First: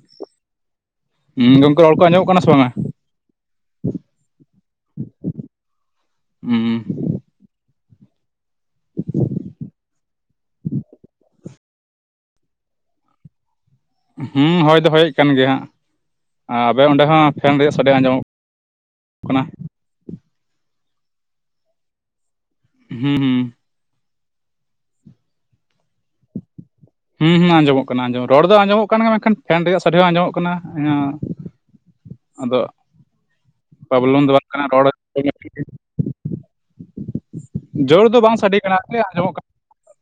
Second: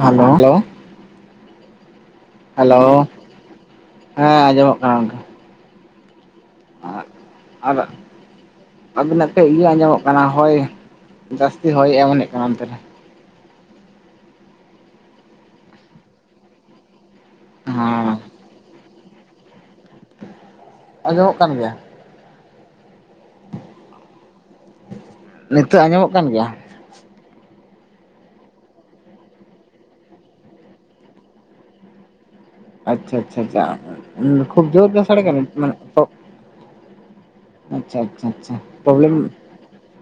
ᱦᱟᱹᱞᱳ ᱦᱩᱸ ᱜᱚᱝᱠᱮ ᱨᱚᱲ ᱠᱚ ᱟᱸᱡᱚᱢᱚᱜ ᱠᱟᱱᱟ ᱥᱮ [inaudible] ᱦᱟ. ᱵᱟᱝᱟ? ᱞᱳ [inaudible] ᱦᱮᱸ ᱟᱸᱡᱚᱢᱚᱜ ᱠᱟᱱᱟ ᱜᱚᱝᱠᱮ [unintelligible] [inaudible] ᱟᱨ [inaudible] ᱟᱹᱵᱤᱱᱟᱜ ᱛᱮᱡ ᱤᱭᱟᱹ ᱟᱸᱡᱚᱢᱚᱜ ᱠᱟᱱᱟ ᱦᱚᱭ [inaudible] ᱡᱟᱥ ᱦᱚᱭ ᱮᱢᱚᱱᱮᱫ ᱠᱟᱱᱟ ᱚᱱᱛᱮ ᱨᱮ ᱦᱢᱢ ᱦᱳᱭ ᱫᱚ ᱦᱳᱭᱮᱫ ᱠᱟᱱ ᱜᱮᱭᱟ ᱦᱟᱸᱜ [inaudible] ᱟᱟᱵᱮ ᱚᱸᱰᱮ ᱦᱚᱸ ᱯᱷᱮᱱ ᱨᱮᱭᱟᱜ ᱥᱟᱰᱮ ᱟᱸᱡᱚᱢ ᱦᱮᱸ ᱠᱟᱱᱟ ᱼᱼ ᱟᱸᱡᱚᱢᱚᱜ ᱠᱟᱱ ᱜᱮᱭᱟ ᱾ ᱦᱩᱸ ᱦᱩᱸ ᱾ ᱱᱤᱛᱚᱜ ᱟᱸᱡᱚᱢᱚᱜ ᱠᱟᱱ ᱜᱮᱭᱟ? ᱦᱩᱸ ᱦᱩᱸ ᱟᱸᱡᱚᱢᱚᱜ ᱠᱟᱱᱟ ᱟᱸᱡᱚᱢ ᱨᱚᱲ ᱫᱚ ᱟᱸᱡᱚᱢᱚᱜ ᱠᱟᱱ ᱜᱮᱭᱟ ᱢᱮᱱᱠᱷᱟᱱ ᱯᱷᱮᱱ ᱨᱮᱭᱟᱜ ᱥᱟᱰᱮ ᱦᱚᱸ ᱟᱸᱡᱚᱢᱚᱜ ᱠᱟᱱᱟ ᱦᱮᱸᱼᱼ ᱟᱫᱚ ᱼᱼ ᱟᱪᱷᱟ ᱟᱪᱪᱷᱟ ᱟᱪᱪᱷᱟ ᱠᱷᱩᱵ ᱨᱚᱲ ᱡᱳᱨ ᱜᱮ ᱥᱟᱰᱮ ᱠᱟᱱᱟ ᱢᱟᱱᱮ ᱼᱼ ᱡᱳᱨ ᱫᱚ ᱵᱟᱝ ᱟᱪᱪᱷᱟ ᱥᱟᱰᱮ ᱠᱟᱱᱟ ᱠᱷᱟᱹᱞᱤ ᱯᱨᱚᱵᱞᱮᱢ ᱟᱸᱡᱚᱢᱚᱜ ᱠᱟᱱᱟ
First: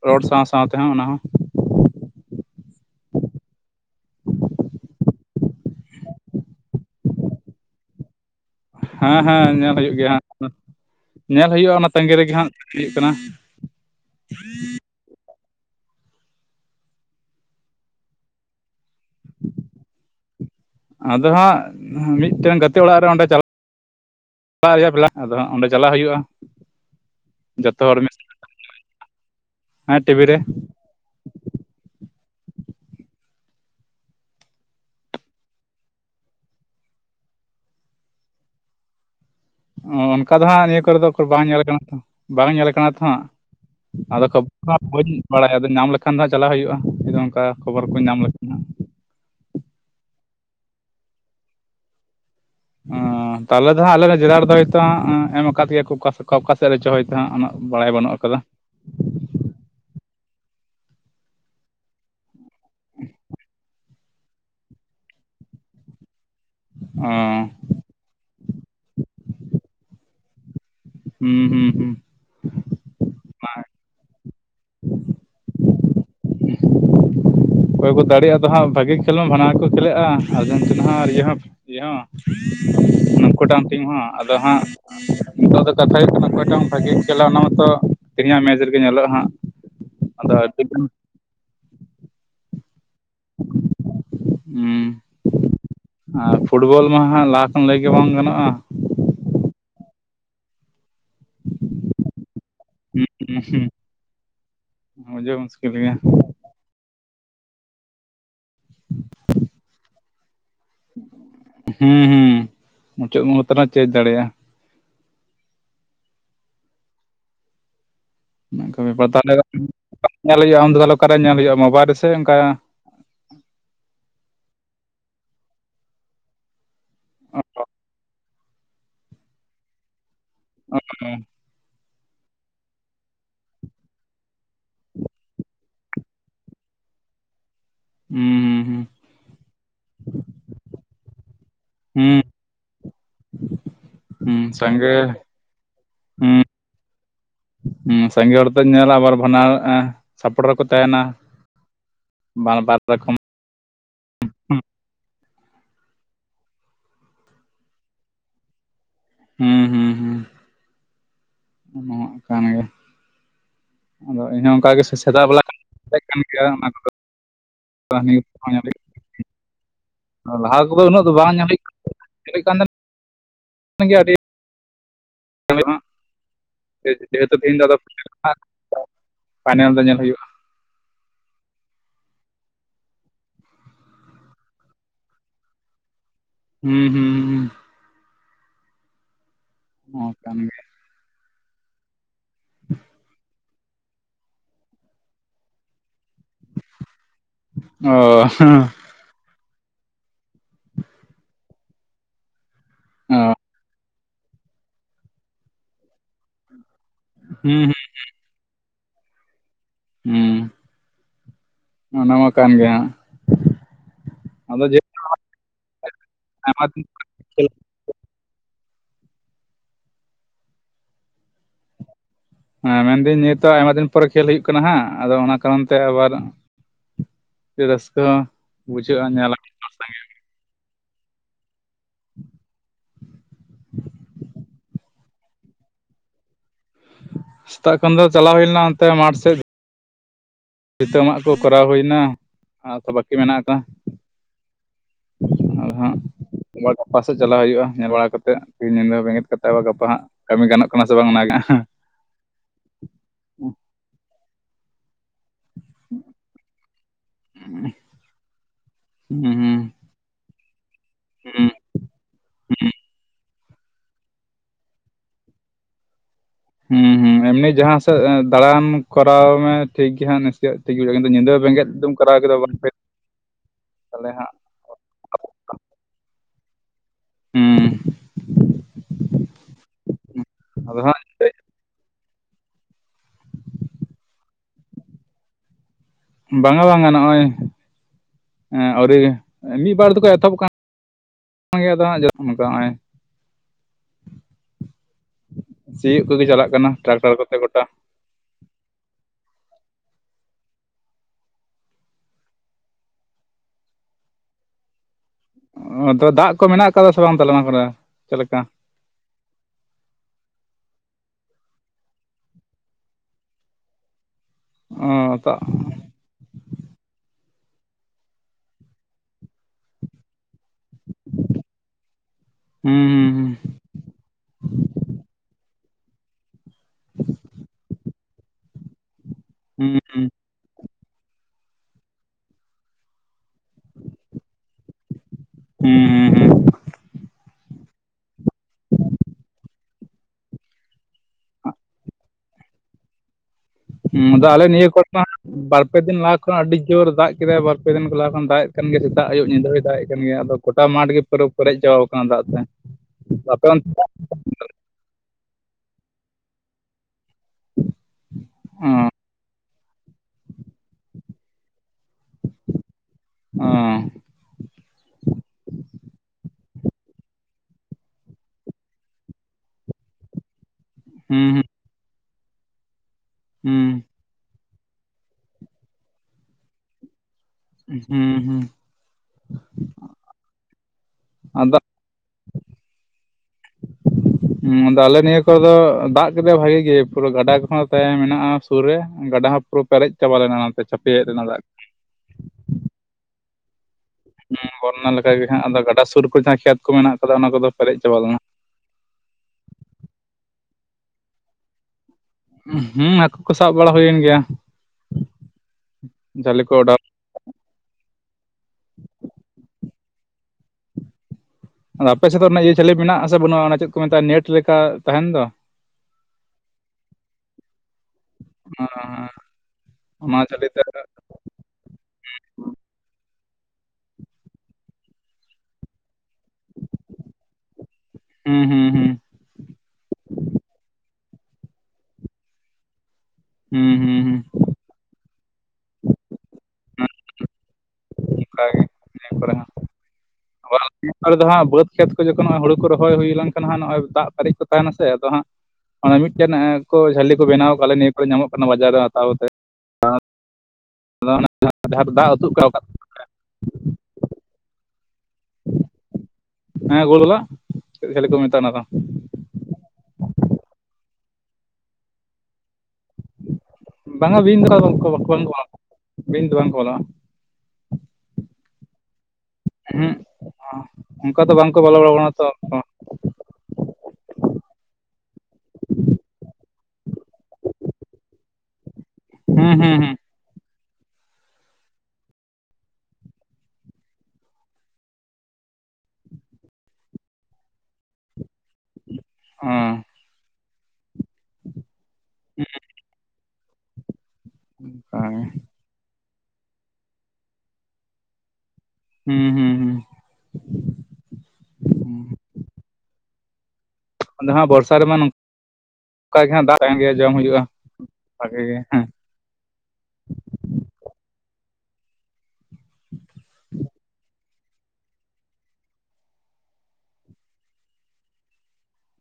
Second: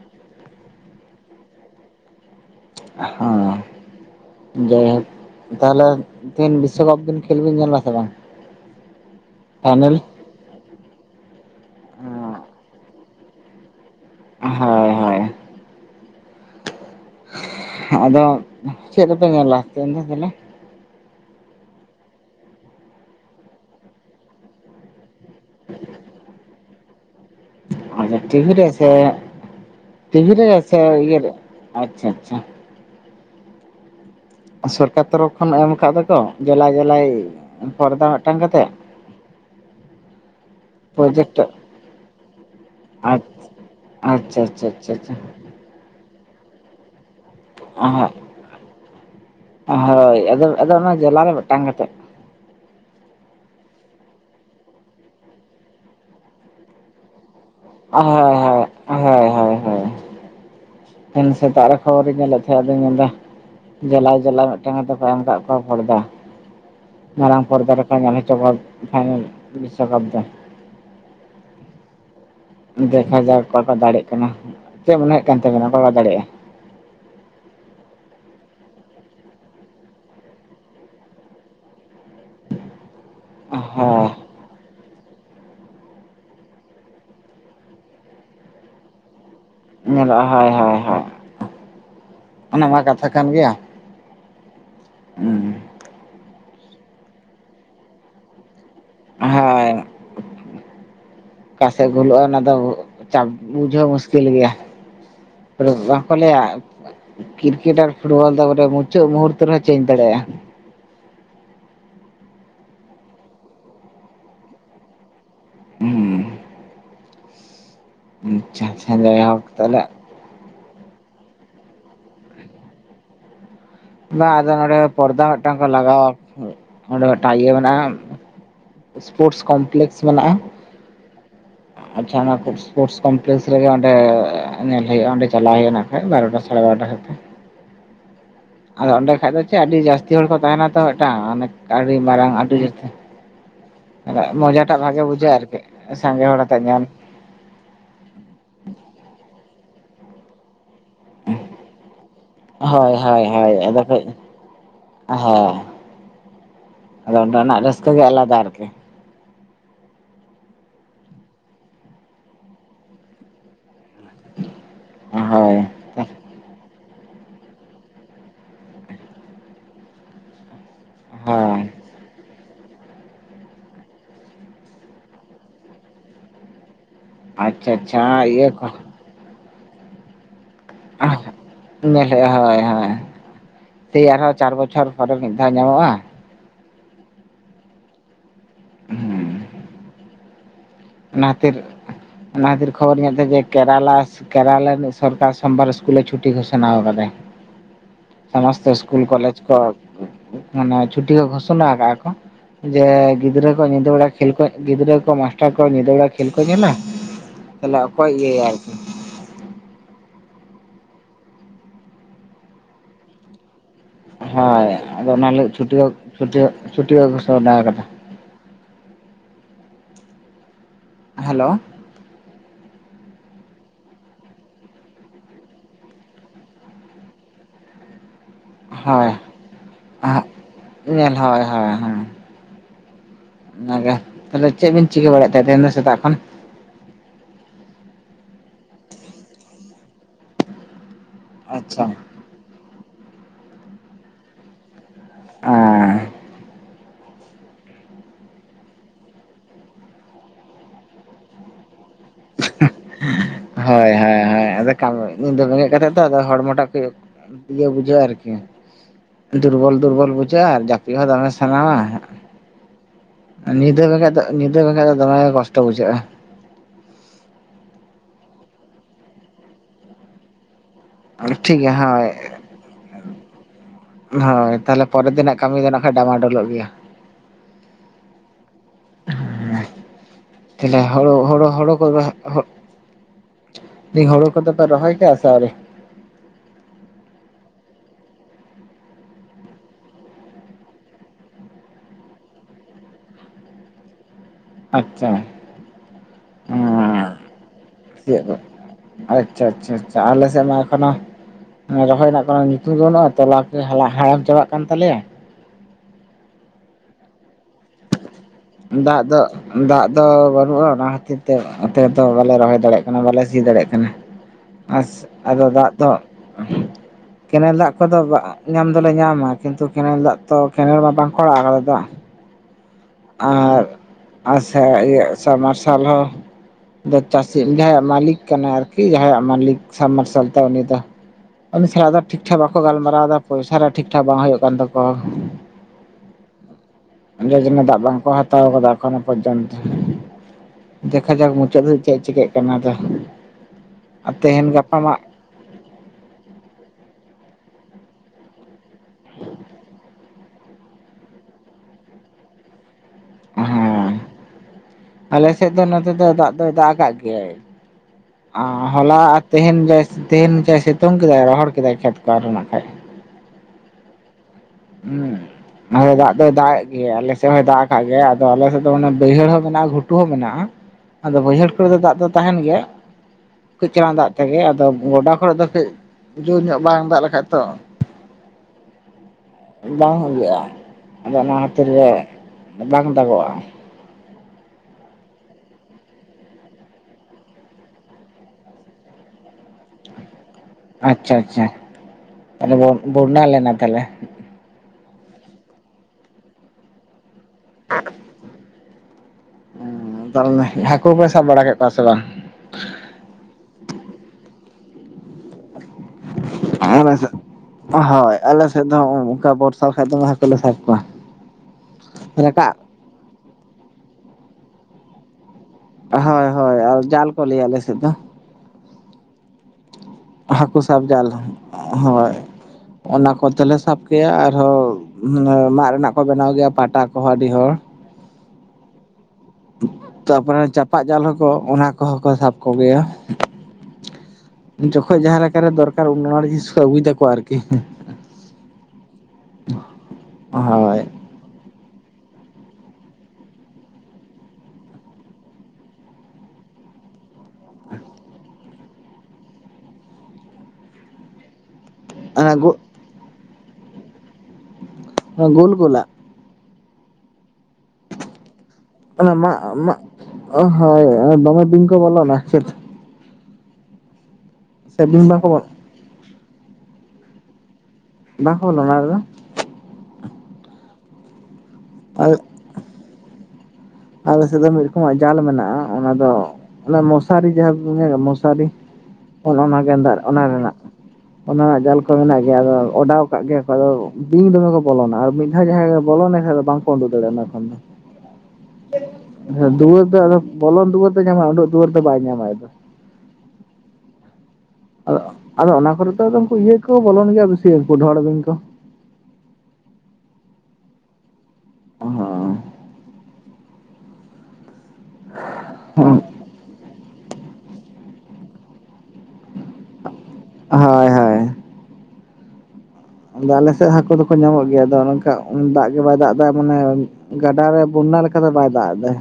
ᱨᱚᱲ ᱥᱟᱶ ᱥᱟᱶᱛᱮ ᱦᱚᱸ ᱚᱱᱟ ᱦᱚᱸ ᱾ ᱦᱚᱸ ᱾ ᱡᱟᱭᱦᱳᱠ ᱛᱟᱦᱚᱞᱮ ᱛᱤᱦᱤᱧ ᱵᱤᱥᱥᱚ ᱠᱟᱯ ᱵᱤᱱ ᱠᱷᱮᱞ ᱵᱤᱱ ᱧᱮᱞ ᱫᱟ ᱥᱮ ᱵᱟᱝ? ᱦᱮᱸ ᱦᱮᱸ ᱧᱮᱞ ᱯᱷᱟᱭᱱᱮᱞ ᱦᱳᱭᱳᱜ ᱜᱮᱭᱟ ᱦᱟᱸᱜ ᱧᱮᱞ ᱦᱳᱭᱳᱜᱼᱟ ᱚᱱᱟ ᱛᱟᱺᱜᱤ ᱨᱮᱜᱮ ᱦᱟᱸᱜ ᱦᱩᱭᱩᱜ ᱠᱟᱱᱟ ᱾ ᱦᱚᱭ ᱦᱚᱭ ᱾ ᱟᱫᱚ ᱪᱮᱫ ᱨᱮᱯᱮ ᱧᱮᱞᱟ ᱛᱤᱦᱤᱧ ᱫᱚ ᱛᱟᱦᱞᱮ? ᱟᱫᱚ ᱦᱟᱸᱜ ᱢᱤᱫᱴᱮᱱ ᱜᱟᱛᱮ ᱚᱲᱟᱜ ᱨᱮ ᱚᱸᱰᱮ ᱪᱟᱞᱟᱼᱼ [unintelligible] ᱟᱫᱚ ᱦᱟᱸᱜ ᱚᱸᱰᱮ ᱪᱟᱞᱟᱜ ᱦᱩᱭᱩᱜᱼᱟ ᱾ ᱟᱪᱷᱟ ᱴᱤᱵᱷᱤ ᱨᱮ ᱥᱮ ᱴᱤᱵᱷᱤ ᱨᱮ ᱥᱮ ᱤᱭᱟᱹ ᱨᱮ ᱟᱪᱪᱷᱟ ᱟᱪᱪᱷᱟ ᱾ ᱥᱚᱨᱠᱟᱨ ᱛᱚᱨᱚᱯᱷ ᱠᱷᱚᱱ ᱮᱢ ᱟᱠᱟᱫ ᱫᱚᱠᱚ ᱡᱮᱞᱟ ᱡᱮᱞᱟᱭ ᱼᱼ ᱯᱚᱨᱫᱟ ᱢᱤᱫᱴᱟᱝ ᱠᱟᱛᱮᱜ ᱾ ᱚ ᱚᱱᱠᱟ ᱫᱚ ᱦᱟᱸᱜ ᱱᱤᱭᱟᱹ ᱠᱚᱨᱮ ᱫᱚ ᱚᱠᱚᱨ ᱯᱨᱚᱡᱮᱠᱴ ᱵᱟᱝ ᱧᱮᱞ ᱠᱟᱱᱟ ᱛᱚ ᱵᱟᱝ ᱧᱮᱞ ᱠᱟᱱᱟ ᱼᱼ ᱠᱟᱱᱟ ᱛᱚ ᱦᱟᱸᱜ ᱟᱪᱪᱷᱟ ᱟᱫᱚ ᱟᱪᱪᱷᱟ ᱠᱷᱚᱵᱚᱨ ᱫᱚ ᱟᱪᱪᱷᱟ ᱵᱟᱹᱧ ᱵᱟᱲᱟᱭᱟ ᱧᱟᱢ ᱞᱮᱠᱷᱟᱱ ᱫᱚ ᱦᱟᱸᱜ ᱪᱟᱞᱟᱜ ᱦᱩᱭᱩᱜᱼᱟ ᱚᱱᱠᱟ ᱼᱼ ᱠᱷᱚᱵᱚᱨ ᱠᱚ ᱟᱪᱪᱷᱟ ᱦᱳᱭ ᱧᱟᱢ ᱞᱮᱠᱷᱟᱱ ᱦᱟᱸᱜ ᱾ ᱦᱳᱭ ᱟᱫᱚ ᱟᱫᱚ ᱚᱱᱟ ᱡᱚᱞᱟ ᱨᱮ ᱢᱮᱫᱴᱟᱝ ᱠᱟᱛᱮ ᱾ ᱚᱸᱻ ᱛᱟᱦᱚᱞᱮ ᱫᱚ ᱦᱟᱸᱜ ᱟᱞᱮ ᱨᱮ ᱡᱮᱞᱟ ᱨᱮ ᱫᱚ ᱦᱚᱭᱛᱳ ᱦᱟᱸᱜ ᱮᱢ ᱟᱠᱟᱫ ᱜᱮᱭᱟ ᱠᱚ ᱚᱠᱟ ᱥᱮᱫ ᱼᱼ ᱨᱮᱪᱚ ᱦᱚᱭᱛᱳ ᱦᱟᱸᱜ ᱩᱱᱟᱜ ᱵᱟᱲᱟᱭ ᱵᱟᱹᱱᱩᱜ ᱟᱠᱟᱫᱟ ᱾ ᱦᱳᱭ ᱦᱳᱭ ᱦᱳᱭ ᱦᱳᱭ ᱦᱳᱭ ᱛᱮᱦᱮᱧ ᱥᱮᱛᱟᱜ ᱨᱮ ᱠᱷᱚᱵᱚᱨᱤᱧ ᱧᱮᱞᱮᱫ ᱛᱟᱦᱮᱸᱫ ᱟᱫᱚᱧ ᱢᱮᱱ ᱫᱟᱼᱼ ᱡᱮᱞᱟᱭ ᱡᱮᱞᱟᱭ ᱢᱤᱫᱴᱮᱝ ᱛᱮ ᱠᱚ ᱮᱢ ᱟᱠᱟᱫ ᱠᱚᱣᱟ ᱯᱚᱨᱫᱟ ᱾ ᱚ ᱢᱟᱨᱟᱝ ᱯᱚᱨᱫᱟ ᱨᱮ ᱠᱚ ᱧᱮᱞ ᱦᱚᱪᱚ ᱠᱚᱣᱟ ᱯᱷᱟᱭᱱᱮᱞ ᱵᱤᱥᱥᱚ ᱠᱟᱯ ᱫᱚ ᱾ ᱦᱩᱸ ᱦᱩᱸ ᱦᱩᱸ ᱾ ᱫᱮᱠᱷᱟ ᱡᱟᱠ ᱚᱠᱚᱭ ᱠᱚ ᱫᱟᱲᱮᱜ ᱠᱟᱱᱟ ᱪᱮᱫ ᱢᱚᱱᱮ ᱦᱳᱭᱳᱜ ᱠᱟᱱ ᱛᱟᱵᱮᱱᱟ ᱚᱠᱚᱭ ᱠᱚ ᱫᱟᱲᱮᱜᱼᱟ? ᱚᱠᱚᱭ ᱠᱚ ᱫᱟᱲᱮᱭᱟᱜ ᱟᱫᱚ ᱦᱟᱸᱜ ᱵᱷᱟᱹᱜᱤ ᱠᱷᱮᱞ ᱦᱚᱸ ᱵᱟᱱᱟᱨ ᱜᱮᱠᱚ ᱠᱷᱮᱞᱚᱜᱼᱟ ᱟᱨᱡᱮᱱᱴᱤᱱᱟ ᱦᱚᱸ ᱤᱭᱟᱹ ᱦᱚᱸ ᱾ ᱤᱭᱟᱹ ᱦᱚᱸ ᱱᱩᱠᱩ ᱴᱟᱝ ᱴᱤᱢ ᱦᱚᱸ ᱦᱳᱭ ᱟᱫᱚ ᱦᱟᱸᱜ ᱼᱼ ᱱᱤᱛᱚᱜ ᱫᱚ ᱠᱟᱛᱷᱟ ᱦᱩᱭᱩᱜ ᱠᱟᱱᱟ ᱚᱠᱚᱭ ᱴᱟᱝ ᱵᱷᱟᱜᱮᱭ ᱠᱷᱮᱞᱟ ᱚᱱᱟ ᱢᱟᱛᱚ ᱛᱤᱦᱤᱧᱟᱜ ᱢᱮᱪ ᱨᱮᱜᱮ ᱧᱮᱞᱚᱜᱼᱟ ᱦᱟᱸᱜ ᱾ ᱧᱮᱞᱚᱜᱼᱟ ᱦᱚᱭ ᱦᱚᱭ ᱦᱚᱭ ᱚᱱᱟ ᱢᱟ ᱠᱟᱛᱷᱟ ᱠᱟᱱ ᱜᱮᱭᱟ ᱾ ᱦᱩᱸ ᱾ ᱟᱨ ᱯᱷᱩᱴᱵᱚᱞ ᱢᱟ ᱦᱟᱸᱜ ᱞᱟᱦᱟ ᱠᱷᱚᱱ ᱞᱟᱹᱭ ᱜᱮ ᱵᱟᱝ ᱜᱟᱱᱚᱜᱼᱟ ᱾ ᱦᱚᱭ ᱾ ᱚᱠᱟ ᱥᱮᱫ ᱜᱳᱞᱳᱜᱼᱟ ᱚᱱᱟ ᱫᱚ ᱪᱟᱯ ᱦᱩᱸ ᱵᱩᱡ ᱦᱚᱸ ᱢᱩᱥᱠᱤᱞ ᱜᱮᱭᱟ ᱾ ᱵᱩᱡᱷᱟᱹᱣ ᱢᱩᱥᱠᱤᱞ ᱜᱮᱭᱟ ᱵᱟᱝ ᱠᱚ ᱞᱟᱹᱭᱟᱼᱼ ᱠᱤᱨᱠᱮᱴ ᱟᱨ ᱯᱷᱩᱴᱵᱚᱞ ᱫᱚ ᱢᱩᱪᱟᱹᱫ ᱢᱩᱦᱩᱨᱛᱚ ᱨᱮ ᱦᱚᱸ ᱪᱮᱧᱡ ᱫᱟᱲᱮᱭᱟᱜᱼᱟ ᱾ ᱦᱩᱸ ᱦᱩᱸ ᱢᱩᱪᱟᱹᱫ ᱢᱩᱦᱩᱨᱛᱚ ᱨᱮ ᱪᱮᱧᱡ ᱫᱟᱲᱮᱭᱟᱜᱼᱟ ᱾ ᱦᱩᱸᱻ ᱚᱝᱠᱟ ᱟᱪᱪᱷᱟ ᱵᱮᱯᱟᱨ ᱛᱟᱦᱚᱞᱮ ᱡᱟᱭᱦᱳᱠ ᱧᱮᱞ ᱦᱩᱭᱩᱜᱼᱟ ᱩᱱ ᱫᱚ ᱚᱠᱟᱨᱮ ᱧᱮᱞ ᱦᱩᱭᱩᱜᱼᱟ ᱢᱳᱵᱟᱭᱤᱞ ᱨᱮ ᱥᱮ ᱚᱱᱠᱟ ᱼᱼ ᱵᱟᱝ ᱟᱫᱚ ᱱᱚᱸᱰᱮ ᱯᱚᱨᱫᱟ ᱢᱤᱫᱴᱟᱝ ᱠᱚ ᱞᱟᱜᱟᱣᱟ ᱚᱸᱰᱮ ᱢᱤᱫᱴᱟᱝ ᱤᱭᱟᱹ ᱢᱮᱱᱟᱜᱼᱟ ᱾ ᱥᱯᱳᱨᱴᱥ ᱠᱚᱢᱯᱞᱮᱠᱥ ᱢᱮᱱᱟᱜᱼᱟ ᱾ [unintelligible] ᱟᱪᱪᱷᱟ ᱚᱱᱟ ᱥᱯᱳᱨᱴᱥ ᱠᱚᱢᱯᱞᱮᱠᱥ ᱨᱮᱜᱮ ᱚᱸᱰᱮ ᱧᱮᱞ ᱦᱳᱭᱳᱜᱼᱟ ᱚᱸᱰᱮ ᱪᱟᱞᱟᱜ ᱦᱩᱭᱩᱜᱼᱟ ᱠᱷᱟᱡ ᱵᱟᱨᱚᱴᱟ ᱥᱟᱲᱮ ᱵᱟᱨᱚᱴᱟ ᱛᱮᱼᱼ ᱦᱩᱸ ᱾ ᱟᱫᱚ ᱚᱸᱰᱮ ᱠᱷᱟᱡ ᱫᱚ ᱪᱮᱫ ᱟᱹᱰᱤ ᱡᱟᱹᱥᱛᱤ ᱦᱚᱲ ᱠᱚ ᱛᱟᱦᱮᱱᱟ ᱛᱚ ᱢᱤᱫᱴᱟᱝ ᱟᱹᱰᱤ ᱦᱩᱸ ᱢᱟᱨᱟᱝ ᱟᱹᱰᱤ [unintelligible] ᱼᱼ ᱦᱩᱸ ᱢᱚᱡᱟ ᱴᱟᱜ ᱥᱟᱸᱜᱮ ᱵᱷᱟᱜᱮ ᱵᱩᱡᱷᱟᱹᱜᱼᱟ ᱟᱨᱠᱤ ᱥᱟᱸᱜᱮ ᱦᱚᱲ ᱦᱩᱸ ᱟᱛᱮ ᱧᱮᱞ ᱾ ᱦᱩᱸ ᱥᱟᱸᱜᱮ ᱦᱚᱲ ᱛᱮ ᱧᱮᱞ ᱟᱵᱟᱨ ᱵᱟᱱᱟᱨ ᱥᱟᱯᱚᱴ ᱨᱮᱠᱚ ᱛᱟᱦᱮᱱᱟ ᱾ ᱦᱳᱭ ᱦᱳᱭ ᱦᱳᱭ ᱟᱫᱚ ᱠᱷᱟᱹᱪ ᱦᱮᱸ [unintelligible] ᱦᱟᱸ ᱟᱫᱚ ᱚᱸᱰᱮᱱᱟᱜ ᱨᱟᱹᱥᱠᱟᱹ ᱜᱮ ᱟᱞᱟᱫᱟ ᱟᱨᱠᱤ ᱦᱩᱸᱦᱩᱸᱦᱩᱸ [unintelligible] ᱠᱟᱱ ᱜᱮᱭᱟ ᱟᱫᱚ ᱤᱧᱦᱚᱸ ᱚᱱᱠᱟᱜᱮ ᱥᱮᱛᱟᱜ ᱵᱮᱞᱟ ᱦᱳᱭ ᱠᱟᱹᱪ [inaudible] [inaudible] ᱠᱟᱱ ᱜᱮᱭᱟ ᱚᱱᱟ ᱠᱚᱫᱚ ᱠᱟᱹᱤ ᱧ ᱞᱟᱦᱟ ᱠᱚᱫᱚ ᱩᱱᱟᱹᱜ ᱫᱚ ᱵᱟᱝ ᱧᱮᱞ ᱦᱳᱭ ᱧᱮᱞ ᱠᱟᱱ ᱛᱟᱦᱮ ᱟᱹᱰᱤ [unintelligible] ᱟᱪᱪᱷᱟ ᱟᱪᱪᱷᱟ [unintelligible] ᱤᱭᱟᱹ ᱠᱚ ᱯᱷᱟᱭᱱᱮᱞ ᱫᱚ ᱧᱮᱞ ᱦᱩᱭᱩᱜᱼᱟ ᱟᱷ ᱧᱮ ᱦᱳᱭ ᱦᱳᱭ ᱮᱭ ᱟᱨᱦᱚᱸ ᱪᱟᱨ ᱵᱚᱪᱷᱚᱨ ᱯᱚᱨᱮ ᱢᱤᱫ ᱫᱷᱟᱣ ᱧᱟᱢᱚᱜᱼᱟ ᱦᱩᱸᱼᱦᱩᱸ ᱦᱩᱸᱼᱦᱩᱸ ᱦᱮᱸ [inaudible] ᱦ [inaudible] ᱚᱱᱟ ᱠᱷᱟᱹᱛᱤᱨ ᱚᱱᱟ ᱠᱷᱛᱤᱨ ᱠᱷᱚᱵᱚᱨᱤ ᱧᱮᱞ ᱛᱟᱦᱮᱸ ᱡᱮ ᱠᱮᱨᱟᱞᱟ ᱠᱮᱨᱟᱞᱟ ᱨᱤᱱᱤᱡ ᱥᱚᱨᱠᱟᱨ ᱥᱳᱢᱵᱟᱨ ᱤᱥᱠᱩᱞᱮ ᱪᱷᱩᱴᱤ ᱜᱷᱚᱥᱚᱱᱟ ᱟᱠᱟᱫᱟᱭ ᱚ ᱥᱚᱢᱚᱥᱛᱚ ᱤᱥᱠᱩᱞ ᱠᱚᱞᱮᱡᱽ ᱠᱚ ᱢᱟᱱᱮ ᱪᱷᱩᱴᱤ ᱠᱚ ᱜᱷᱳᱥᱚᱱᱟ ᱠᱟᱜᱼᱟ ᱠᱚ ᱡᱮ ᱚ ᱜᱤᱫᱽᱨᱟᱹ ᱠᱚ ᱧᱤᱫᱟᱹ ᱵᱮᱲᱟ ᱜᱤᱫᱽᱨᱟᱹ ᱠᱚ ᱢᱟᱥᱴᱟᱨ ᱠᱚ ᱧᱤᱫᱟᱹ ᱵᱮᱲᱟ ᱠᱷᱮᱞ ᱠᱚ ᱧᱮᱞᱟ ᱦᱩᱸ ᱦᱩᱸ ᱠᱚᱭ ᱤᱭᱟᱹᱭᱟ ᱟᱨᱠᱤ [unintelligible] ᱦᱳᱸ ᱚᱱᱟᱢᱟ ᱠᱟᱱ ᱜᱮᱭᱟ ᱦᱟᱜ ᱦᱳᱭ ᱾ ᱟᱫᱚ ᱚᱱᱟ ᱞᱟᱹᱜᱤᱫ ᱪᱷᱩᱴᱤᱭᱳ ᱪᱷᱩᱴᱤᱭᱳ ᱟᱭᱢᱟ ᱫᱤᱱ ᱪᱷᱩᱴᱤᱭᱟᱹᱣ ᱠᱷᱮᱞ ᱜᱷᱚᱥᱚᱱᱟ ᱟᱠᱟᱫᱟ ᱾ ᱦᱮᱞᱳ ᱾ ᱦᱮᱸ ᱢᱮᱱᱫᱟᱹᱧ ᱱᱤᱭᱟᱹᱤᱛᱚ ᱟᱭᱢᱟ ᱫᱤᱱ ᱯᱚᱨᱮ ᱠᱷᱮᱞ ᱦᱩᱭᱩᱜ ᱠᱟᱱᱟ ᱦᱟᱸᱜ ᱟᱫᱚ ᱚᱱᱟ ᱠᱟᱨᱚᱱ ᱛᱮ ᱟᱵᱟᱨ [unintelligible] ᱨᱟᱹᱥᱠᱟᱹ ᱵᱩᱡᱷᱟᱹᱜᱼᱟ ᱦᱳᱭ ᱧᱮᱞᱟ ᱧᱮᱞ ᱦᱳᱭ ᱦᱳᱭ ᱚᱱᱟ ᱜᱮ ᱾ ᱪᱮᱫ ᱵᱤᱱ ᱪᱤᱠᱟᱹ ᱵᱟᱲᱟᱭᱮᱫ ᱛᱟᱦᱮᱸ ᱫᱚ ᱥᱮᱛᱟᱜ ᱠᱷᱚᱱ? ᱥᱮᱛᱟᱜ ᱠᱷᱚᱱ ᱫᱚ ᱪᱟᱞᱟᱣ ᱦᱩᱭ ᱞᱮᱱᱟ ᱚᱱᱛᱮ ᱢᱟᱴᱷ ᱥᱮᱫ ᱾ ᱵᱤᱛᱟᱹᱢᱟᱜ ᱠᱚ ᱠᱚᱨᱟᱣ ᱟᱪᱪᱷᱟ ᱦᱩᱭᱱᱟ ᱟᱨ ᱠᱚ ᱵᱟᱹᱠᱤ ᱢᱮᱱᱟᱜ ᱟᱠᱟᱜᱼᱟ ᱾ ᱟ ᱦᱮ [inaudible] ᱜᱟᱯᱟ ᱥᱮᱫ ᱪᱟᱞᱟᱣ ᱦᱩᱭᱩᱜᱼᱟ ᱾ ᱧᱮᱞ ᱵᱟᱲᱟ ᱠᱟᱛᱮ ᱛᱮᱦᱤ ᱧᱤᱫᱟᱹ ᱵᱮᱸᱜᱮᱫ ᱠᱟᱛᱮ ᱟᱵᱟᱨ ᱜᱟᱯᱟ ᱦᱟᱸᱜ ᱠᱟᱹᱢᱤ ᱜᱟᱱᱚᱜ ᱠᱟᱱᱟ ᱥᱮ ᱵᱟᱝ ᱚᱱᱟ ᱜᱮ ᱾ ᱦᱳᱭ ᱦᱳᱭ ᱦᱭ ᱟᱫᱚ ᱠᱟᱹᱢᱤ ᱧᱤᱫᱟᱹ ᱵᱮᱸᱜᱮᱫ ᱠᱟᱛᱮᱫ ᱛᱚ ᱟᱫᱚ ᱦᱚᱲᱢᱚᱴᱟᱜ ᱠᱚ ᱤᱭᱟᱹ ᱵᱩᱡᱷᱟᱹᱜᱼᱟ ᱟᱨᱠᱤ ᱾ ᱦᱩᱸ ᱦᱩᱸ ᱫᱩᱨᱵᱚᱞ ᱫᱩᱨᱵᱚᱞ ᱵᱩᱡᱷᱟᱹᱜᱼᱟ ᱟᱨ ᱡᱟᱹᱯᱤᱫ ᱦᱚᱸ ᱫᱚᱢᱮ ᱦᱩᱸ ᱥᱟᱱᱟᱣᱟ ᱾ ᱧᱤᱫᱟᱹ ᱵᱮᱸᱜᱮᱫ ᱫᱚ ᱧᱤᱫᱟᱹ ᱵᱮᱸᱜᱮᱫ ᱫᱚ ᱫᱚᱢᱮ ᱠᱚᱥᱴᱚ ᱵᱩᱡᱷᱟᱹᱜᱼᱟ ᱾ ᱦᱩᱸ ᱦᱩᱸ ᱾ ᱮᱢᱱᱤ ᱡᱟᱦᱟᱸ ᱥᱮᱫ ᱫᱟᱲᱟᱱ ᱠᱚᱨᱟᱣ ᱢᱮ ᱴᱷᱤᱠ ᱜᱮ ᱦᱟᱸᱜ ᱪᱮᱫ ᱴᱷᱤᱠ ᱦᱩᱭᱩᱜᱼᱟ ᱠᱤᱱᱛᱩ ᱧᱤᱫᱟᱹ ᱴᱷᱤᱠ ᱵᱮᱸᱜᱮᱫ ᱜᱮᱭᱟ ᱫᱚᱢ ᱦᱳᱭ ᱠᱚᱨᱟᱣ ᱠᱮᱫᱟ ᱵᱟᱝ ᱯᱮ ᱛᱟᱦᱚᱞᱮ ᱦᱟᱸᱜ ᱾ ᱦᱳᱭ ᱛᱟᱦᱚᱞᱮ ᱯᱚᱨᱮ ᱛᱮ ᱱᱟᱜ ᱠᱟᱹᱢᱤ ᱫᱚ ᱱᱟᱜ ᱠᱷᱟᱡ ᱰᱟᱢᱟ ᱰᱚᱞᱚᱜ ᱜᱮᱭᱟ ᱾ ᱦᱩᱸ ᱾ ᱦᱲᱩ ᱟᱫᱚ [unintelligible] ᱦᱟᱸᱜ ᱦᱳᱲᱩ ᱦᱩᱲᱩ ᱠᱚᱫᱚ ᱦᱳᱲᱩ ᱠᱚᱫᱚ ᱯᱮ ᱨᱚᱦᱚᱭ ᱠᱮᱜᱼᱟ ᱥᱮ ᱟᱹᱣᱨᱤ? ᱵᱟᱝᱟ ᱵᱟᱝᱟ ᱱᱚᱜᱼᱚᱭ ᱟᱹᱣᱨᱤ ᱢᱤᱫ ᱵᱟᱨ ᱫᱚᱠᱚ ᱮᱛᱚᱦᱚᱵ ᱟᱠᱟ ᱜᱮ ᱟᱫᱚ ᱦᱟᱸᱜ ᱡᱟᱱᱟᱢᱚᱜ ᱱᱚᱜᱼᱚᱭ ᱟᱪᱪᱷᱟ [unintelligible] ᱥᱤᱭᱚᱜ ᱠᱚᱜᱮ ᱪᱟᱞᱟᱜ ᱠᱟᱱᱟ ᱴᱨᱟᱠᱴᱟᱨ ᱦᱮᱸ ᱠᱚᱛᱮ ᱜᱚᱴᱟ ᱾ ᱪᱮᱫ ᱟᱪᱪᱷᱟ ᱟᱪᱪᱷᱟ ᱟᱞᱮ ᱥᱮᱫ ᱢᱟ ᱮᱠᱷᱚᱱᱳ ᱨᱚᱦᱚᱭ ᱨᱮᱱᱟᱜ ᱠᱚᱱᱳ ᱧᱩᱛᱩᱢ ᱫᱚ ᱵᱟᱹᱱᱩᱜᱼᱟ ᱛᱚᱞᱟ ᱠᱚ ᱦᱟᱲᱟᱢ ᱪᱟᱵᱟᱜ ᱠᱟᱱ ᱛᱟᱞᱮᱭᱟ ᱾ ᱟᱫᱚ ᱫᱟᱜ ᱠᱚ ᱢᱮᱱᱟᱜ ᱟᱠᱟᱫᱟ ᱥᱮ ᱵᱟᱝ ᱛᱟᱦᱚᱞᱮ ᱚᱱᱟ ᱠᱚᱨᱮ ᱪᱮᱫ ᱞᱮᱠᱟ? ᱫᱟᱜ ᱫᱚ ᱾ ᱫᱟᱜ ᱫᱚ ᱵᱟᱹᱱᱩᱜᱼᱟ ᱚᱱᱟ ᱠᱷᱟᱹᱛᱤᱨ ᱛᱮ ᱱᱚᱛᱮ ᱦᱚᱛᱚ ᱵᱟᱞᱮ ᱨᱚᱦᱚᱭ ᱫᱟᱲᱮᱭᱟᱜ ᱠᱟᱱᱟ ᱵᱟᱞᱮ ᱥᱤ ᱫᱟᱲᱮᱭᱟᱜ ᱠᱟᱱᱟ ᱾ [inaudible] ᱟᱥ ᱛᱚ ᱟᱫᱚ ᱫᱟᱜ ᱫᱚ ᱠᱮᱱᱮᱞ ᱫᱟᱜ ᱠᱚᱫᱚ ᱧᱟᱢ ᱫᱚ ᱞᱮ ᱧᱟᱢᱟ ᱾ ᱠᱤᱱᱛᱩ ᱠᱮᱱᱮᱞ ᱫᱟᱜ ᱛᱚ ᱠᱮᱱᱮᱞ ᱢᱟ ᱵᱟᱝ ᱠᱚ ᱟᱲᱟᱜ ᱠᱟᱫᱟ ᱫᱟᱜ ᱾ ᱦᱩᱸ ᱦᱩᱸ ᱾ ᱟᱨ ᱟᱥᱮ ᱤᱭᱟᱹ ᱥᱟᱵ ᱢᱟᱨᱥᱟᱞ ᱦᱚᱸ ᱪᱟᱹᱥᱤᱭᱟᱜ ᱢᱟᱹᱞᱤᱠ ᱠᱟᱱᱟᱭ ᱟᱨᱠᱤ ᱠᱤ ᱡᱟᱦᱟᱸᱭᱟᱜ ᱢᱟᱹᱞᱤᱠ ᱦᱩᱸ ᱦᱩᱸ ᱥᱟᱵᱢᱟᱨᱥᱟᱞ ᱛᱟᱭ᱾ ᱩᱱᱤ ᱫᱚ ᱩᱱᱤ ᱪᱷᱟᱲᱟ ᱫᱚ ᱴᱷᱤᱠ ᱴᱷᱟᱠ ᱵᱟᱠᱚ ᱜᱟᱞᱢᱟᱨᱟᱣ ᱫᱟ ᱯᱚᱭᱥᱟᱨᱟ ᱴᱷᱤᱠ ᱴᱷᱟᱠ ᱵᱟᱝ ᱦᱩᱭᱩᱜ ᱠᱟᱱ ᱛᱟᱠᱚᱣᱟ ᱾ ᱦᱩᱸ ᱦᱩᱸ ᱦᱩᱸ ᱦᱩᱸ ᱡᱮ ᱡᱮᱢᱚᱱ ᱵᱟᱝ ᱠᱚ ᱦᱟᱛᱟᱣ ᱠᱟᱫᱟ ᱮᱠᱷᱚᱱᱳ ᱯᱚᱨᱡᱚᱱᱛᱚ ᱾ ᱫᱮᱠᱷᱟ ᱡᱟᱠ ᱢᱩᱪᱟᱹᱫ ᱫᱷᱟᱹᱵᱤᱡ ᱪᱮᱫ ᱪᱤᱠᱟᱹᱜ ᱠᱟᱱᱟ ᱛᱚ ᱾ ᱦᱩᱸ ᱟᱫᱚ ᱟᱞᱮ ᱱᱤᱭᱟᱹ ᱠᱚᱨᱮ ᱵᱟᱨᱯᱮ ᱫᱤᱱ ᱞᱟᱦᱟ ᱠᱷᱚᱱ ᱟᱹᱰᱤ ᱡᱳᱨ ᱫᱟᱜ ᱠᱮᱫᱟᱭ, ᱵᱟᱨᱯᱮ ᱫᱤᱱ ᱞᱟᱦᱟ ᱠᱷᱚᱱ ᱫᱟᱜ ᱮ ᱠᱟᱱ ᱜᱮᱭᱟ, ᱥᱮᱛᱟᱜ ᱟᱹᱭᱩᱵ ᱧᱤᱫᱟᱹᱭ ᱫᱟᱜ ᱮᱫ ᱠᱟᱱ ᱜᱮᱭᱟ ᱾ ᱟᱫᱚ ᱜᱚᱴᱟ ᱢᱟᱴᱷ ᱜᱮ ᱯᱩᱨᱟ ᱯᱮᱨᱮᱡ ᱪᱟᱵᱟ ᱟᱠᱟᱱᱟ ᱫᱟᱜ ᱛᱮ ᱾ ᱟᱯᱮ ᱚᱱᱛᱮ? ᱦᱮᱸ ᱟᱞᱮ ᱥᱮᱫ ᱫᱚ ᱱᱚᱛᱮ ᱫᱚ ᱫᱟᱜ ᱫᱚᱭ ᱫᱟᱜ ᱠᱟᱜ ᱜᱮᱭᱟᱭ ᱾ ᱚᱸ ᱦᱚᱞᱟ ᱛᱮᱦᱮᱧ ᱛᱮᱦᱮᱧ ᱡᱟᱭ ᱥᱤᱛᱩᱝ ᱠᱮᱫᱟᱭ, ᱨᱚᱦᱚᱲ ᱠᱮᱫᱟᱭ ᱠᱷᱮᱛ ᱠᱚ ᱨᱮᱱᱟᱜ ᱠᱷᱟᱡ᱾ ᱚ ᱦᱩᱸ ᱟᱞᱮ ᱫᱟᱜ ᱫᱚᱭ ᱫᱟᱜ ᱮᱫ ᱜᱮᱭᱟ᱾ ᱟᱞᱮᱥᱮᱫ ᱦᱳᱭ ᱫᱟᱜ ᱟᱠᱟᱫ ᱜᱮ, ᱟᱫᱚ ᱟᱞᱮ ᱥᱮᱫ ᱫᱚ ᱚᱱᱮ ᱵᱟᱹᱭᱦᱟᱹᱲ ᱦᱚᱸ ᱢᱮᱱᱟᱜᱼᱟ᱾ ᱜᱷᱩᱴᱩ ᱦᱚᱸ ᱢᱮᱱᱟᱜᱼᱟ ᱾ ᱟᱫᱚ ᱦᱩᱸ ᱵᱟᱹᱭᱦᱟᱹᱲ ᱠᱚᱨᱮ ᱫᱚ ᱫᱟᱜ ᱫᱚ ᱛᱟᱦᱮᱱ ᱜᱮᱭᱟ᱾ ᱦᱩᱸ ᱠᱟᱹᱡ ᱪᱮᱞᱟᱝ ᱫᱟᱜ ᱛᱮᱜᱮ ᱟᱫᱚ ᱜᱚᱰᱟ ᱠᱚᱨᱮ ᱫᱚ ᱠᱟᱹᱡ ᱡᱳᱨ ᱧᱚᱜ ᱵᱟᱝ ᱫᱟᱜ ᱞᱮᱠᱷᱟᱡ ᱛᱚ ᱦᱩᱸ ᱦᱩᱸ ᱵᱟᱝ ᱦᱩᱭᱩᱜ-ᱟ᱾ᱟᱫᱚ ᱚᱱᱟ ᱟᱫᱚ ᱠᱷᱟᱹᱛᱤᱨ ᱜᱮ ᱵᱟᱝ ᱫᱟᱜᱚᱜᱼᱟ᱾ [unintelligible] ᱦᱩᱸ ᱟᱫᱚ ᱟᱞᱮ ᱱᱤᱭᱟᱹ ᱠᱚᱨᱮ ᱫᱚ, ᱫᱟᱜ ᱠᱮᱫᱟ ᱵᱷᱟᱹᱜᱤ ᱜᱮ ᱯᱩᱨᱟᱹ ᱜᱟᱰᱟ ᱠᱚᱦᱚᱸ ᱛᱟᱦᱮᱸ ᱢᱮᱱᱟᱜᱼᱟ᱾ᱥᱩᱨ ᱨᱮ ᱜᱟᱰᱟ ᱦᱚᱸ ᱠᱚ ᱯᱮᱨᱮᱡ ᱪᱟᱵᱟ ᱞᱮᱱᱟ᱾ ᱱᱚᱛᱮ ᱪᱟᱯᱮᱭᱮᱫ ᱟᱪᱪᱷᱟ ᱞᱮᱱᱟ ᱫᱟᱜ ᱟᱪᱪᱷᱟ ᱟᱪᱪᱷᱟ᱾ᱛᱟᱦᱚᱞᱮ ᱵᱚ‌ᱵᱷᱟᱱᱱᱟ ᱞᱮᱱᱟ ᱛᱟᱦᱚᱞᱮ ᱾ ᱦᱮᱸ ᱵᱚᱱᱱᱟ ᱞᱮᱟ ᱜᱮ ᱦᱟᱸᱜ᱾ ᱟᱫᱚ ᱜᱟᱰᱟ ᱥᱩᱨ ᱠᱚ ᱡᱟᱦᱟᱸ ᱠᱷᱮᱛ ᱠᱚ ᱢᱮᱱᱟᱜ ᱟᱠᱟᱫᱟ ᱚᱱᱟ ᱠᱚᱫᱚ ᱯᱮᱨᱮᱡ ᱪᱟᱵᱟ ᱞᱮᱱᱟ᱾ [unintelligible] ᱦᱟᱹᱠᱩ ᱯᱮ ᱥᱟᱵ ᱵᱟᱲᱟ ᱠᱮᱫ ᱠᱚᱣᱟ ᱥᱮ ᱵᱟᱝ? ᱦᱩᱸ ᱦᱟᱹᱠᱩ ᱠᱚ ᱥᱟᱵ ᱵᱟᱲᱟ ᱦᱩᱭᱮᱱ ᱜᱮᱭᱟ᱾ ᱡᱷᱟᱹᱞᱤ ᱠᱚ ᱚᱰᱟᱣ ᱟᱞᱮ ᱥᱮᱫ ᱦᱳᱭ ᱾ ᱟᱞᱮ ᱥᱮᱫ ᱫᱚ ᱚᱱᱠᱟ ᱵᱚᱨᱥᱟ ᱠᱷᱟᱡ ᱫᱚ ᱦᱟᱹᱠᱩ ᱠᱚᱞᱮ ᱥᱟᱵ ᱠᱚᱣᱟ ᱾ ᱟᱫᱚ ᱟᱯᱮ ᱥᱮᱫ ᱫᱚ ᱤᱭᱟᱹ ᱡᱷᱟᱹᱞᱤ ᱢᱮᱱᱟᱜᱼᱟ ᱟᱥᱮ ᱵᱟᱹᱱᱩᱜᱼᱟ ᱚᱱᱟ ᱪᱮᱫ ᱠᱚ ᱢᱮᱛᱟᱜᱼᱟ ᱱᱮᱴ ᱞᱮᱠᱟ ᱛᱟᱦᱮᱱ ᱫᱚ ᱾ ᱦᱳᱭ ᱦᱳᱭ ᱾ ᱟᱨ ᱡᱟᱞ ᱠᱚ ᱞᱟᱹᱭᱟ ᱟᱞᱮ ᱥᱮᱫ ᱫᱚ ᱾ [unintelligible] ᱚᱱᱟ ᱪᱟᱹᱞᱤ ᱦᱟᱹᱠᱩ ᱛᱮ ᱥᱟᱵ ᱡᱟᱞ ᱦᱚᱸ, ᱦᱳᱭ, ᱚᱱᱟ ᱠᱚᱛᱮᱞᱮ ᱥᱟᱵ ᱠᱮᱭᱟ ᱟᱨᱦᱚᱸ ᱦᱮᱸ, ᱢᱟᱫ ᱨᱮᱱᱟᱜ ᱠᱚ ᱵᱮᱱᱟᱣ ᱜᱮᱭᱟ ᱯᱟᱴᱟ ᱠᱚᱦᱚᱸ ᱟᱹᱰᱤ ᱦᱚᱲ ᱦᱩᱸ ᱦᱩᱸ ᱦᱩᱸ ᱛᱟᱨᱯᱚᱨᱮ ᱪᱟᱯᱟᱫ ᱡᱟᱞ ᱦᱚᱸᱠᱚ ᱚᱱᱟ ᱠᱚᱦᱚᱸ ᱠᱚ ᱥᱟᱵ ᱠᱚᱜᱮᱭᱟ᱾ ᱦᱩᱸ ᱦᱩᱸ ᱦᱩᱸ ᱡᱚᱠᱷᱚᱡ ᱡᱟᱦᱟᱸ ᱞᱮᱠᱟᱨᱮ ᱫᱚᱨᱠᱟᱨ, ᱩᱱ ᱱᱚᱣᱟ ᱡᱤᱱᱤᱥ ᱠᱚ ᱟᱹᱜᱩᱭ ᱫᱟᱠᱚ ᱟᱨᱠᱤ ᱚᱝᱠᱟᱜᱮ ᱱᱤᱭᱟᱹ ᱠᱚᱨᱮ ᱦᱚᱸ ᱦᱳᱭ ᱱᱚᱸᱰᱮ ᱫᱚ ᱦᱟᱸᱜ ᱵᱟᱹᱫᱽ ᱠᱷᱮᱛ ᱠᱚ ᱡᱚᱠᱷᱚᱱ ᱦᱩᱲᱩ ᱠᱚ ᱨᱚᱦᱚᱭ ᱦᱩᱭ ᱞᱮᱱᱠᱷᱟᱱ ᱦᱟᱸᱜ ᱱᱚᱜᱼᱚᱭ ᱫᱟᱜ ᱯᱟᱨᱤᱡ ᱠᱚ ᱛᱟᱦᱮᱱᱟ ᱥᱮ ᱟᱫᱚ ᱦᱟᱸᱜᱸ ᱚᱱᱮ ᱢᱤᱫᱴᱮᱱ ᱮᱸᱜ ᱠᱚ ᱡᱷᱟᱹᱞᱤ ᱠᱚ ᱵᱮᱱᱟᱣ ᱠᱟᱜ-ᱞᱮ ᱱᱤᱭᱟᱹ ᱠᱚᱨᱮ ᱧᱟᱢᱚᱜ ᱠᱟᱱᱟ ᱵᱟᱡᱟᱨ ᱨᱮ ᱦᱟᱛᱟᱣ ᱛᱮ ᱡᱟᱦᱟᱸ, ᱡᱟᱦᱟ ᱠᱚ ᱫᱟᱜ ᱚᱱᱟ ‌ᱟᱛᱩᱜ ᱠᱟᱜ ᱠᱟᱨᱮ ᱾ ᱦᱮᱸ ᱜᱳᱞ ᱜᱳᱞᱟᱜ ᱦᱮᱸ ᱜᱳᱞᱟᱜ ᱪᱮᱫ ᱡᱷᱟᱹᱞᱤ ᱠᱚ ᱢᱮᱛᱟᱜ-ᱟ? ᱚᱱᱟ ᱫᱚ ᱚᱱᱟ ᱢᱟᱜ, ᱢᱟᱜ ᱦᱳᱭ ᱫᱚᱢᱮ ᱵᱤᱧᱠᱚ ᱵᱚᱞᱚᱱᱟ ᱥᱮ ᱪᱮᱫ? ᱫᱚ ᱵᱟᱝ-ᱟ ᱵᱤᱧ ᱫᱚ ᱵᱟᱠᱚ ᱥᱮ ᱠᱚ ᱵᱟᱝ ᱵᱤᱧ ᱠᱚ ᱵᱚᱞᱚᱱᱟ ᱵᱟᱠᱚ ᱾ᱵᱤᱧ ᱫᱚ ᱵᱟᱝ ᱠᱚ ᱵᱚᱞᱚᱜ-ᱟ᱾ ᱵᱟᱝ ᱠᱚ ᱵᱚᱞᱚᱱᱟ ᱚᱸᱰᱮ ᱫᱚ᱾ ᱮᱸᱦᱮᱸᱜ ᱚᱱᱠᱟ ᱫᱚ ᱵᱟᱝᱠᱚ ᱵᱚᱞᱚ ᱵᱟᱲᱟᱣ ᱟᱠᱟᱱᱟ ᱛᱚ᱾ ᱟᱞᱮᱥᱮᱫ ᱫᱚ ᱢᱤᱫ ᱨᱚᱠᱚᱢᱟᱜ ᱡᱟᱞ ᱢᱮᱱᱟᱜᱼᱟ ᱚᱱᱟ ᱫᱚ ᱚᱱᱮ ᱢᱚᱥᱟᱨᱤ ᱡᱟᱦᱟᱸ ᱠᱚᱠᱚ ᱢᱮᱱᱮᱜ-ᱟ ᱢᱚᱥᱟᱨᱤ ᱚᱱ ᱦᱩᱸ ᱚᱱᱟ ᱦᱩᱸ ᱦᱩᱸ ᱡᱮᱱᱵᱟᱨ ᱚᱱᱟ ᱨᱮᱱᱟᱜ ᱚᱱᱟ ᱡᱟᱞ ᱠᱚ ᱢᱮᱱᱟᱜ ᱜᱮᱭᱟ ᱟᱫᱚ ᱚᱰᱟᱣ ᱠᱟᱜ ᱜᱮᱭᱟ ᱠᱚ ᱟᱫᱚ ᱵᱤᱧ ᱫᱚᱢᱮ ᱠᱚ ᱵᱚᱞᱚᱱᱟ ᱟᱨ ᱢᱤᱫ ᱦᱮᱸ ᱡᱟᱦᱟᱸᱭ ᱫᱚ ᱵᱚᱞᱚᱞᱮᱱ ᱠᱷᱟᱡ ᱫᱚ ᱵᱟᱝᱠᱚ ᱩᱰᱩᱠ ᱫᱟᱲᱮᱭᱟᱜᱼᱟ ᱚᱱᱟ ᱠᱷᱚᱱ ᱫᱚ ᱚ ᱦᱮᱸ ᱫᱩᱣᱟᱹᱨ ᱚᱱᱠᱟ ᱫᱚ ᱟᱫᱚ ᱵᱚᱞᱚᱱ ᱫᱩᱣᱟᱹᱨ ᱫᱚᱭ ᱧᱟᱢᱟ ᱚᱰᱚᱜ ᱫᱩᱣᱟᱹᱨ ᱫᱚ ᱵᱟᱭ ᱧᱟᱢᱟ ᱟᱫᱚ ᱟᱫᱚ ᱜᱮ ᱟᱫᱚ ᱚᱱᱟ ᱠᱚᱨᱮ ᱛᱚ ᱩᱱᱠᱩ ᱤᱭᱟᱹ ᱠᱚ ᱵᱚᱞᱚᱱ ᱜᱮᱭᱟ ᱵᱤᱥᱤ ᱩᱝᱠᱩ ᱰᱷᱚᱬ ᱵᱤᱧ ᱠᱚ ᱦᱩᱸ ᱦᱩᱸ ᱦᱩᱸ ᱦᱩᱸ ᱟᱦᱟᱸ ᱟᱫᱚ ᱦᱟᱸᱜ ᱵᱚᱨᱥᱟ ᱨᱮᱢᱟ ᱱᱚᱜ ᱱᱚᱝᱠᱟ ᱜᱮ ᱦᱟᱸᱜ ᱫᱟᱜ ᱛᱟᱦᱮᱱ ᱜᱮᱭᱟ ᱡᱚᱢ ᱦᱩᱭᱩᱜᱼᱟ ᱵᱷᱟᱜᱮ ᱜᱮ ᱦᱮᱸ ᱟᱦᱟᱭ ᱟᱫᱚ ᱟᱞᱮ ᱥᱮᱫ ᱦᱟᱹᱠᱩ ᱫᱚᱠᱚ ᱧᱟᱢᱚᱜ ᱜᱮᱭᱟ ᱟᱫᱚ ᱚᱱᱟ ᱫᱚ ᱫᱟᱜ ᱫᱟᱜ ᱜᱮ ᱵᱟᱭ ᱫᱟᱜ ᱮᱫᱟ ᱢᱟᱱᱮ ᱜᱟᱰᱟ ᱨᱮ ᱵᱚᱱᱱᱟ ᱞᱮᱠᱟ ᱫᱚ ᱵᱟᱭ ᱫᱟᱜ ᱮᱫᱟ᱾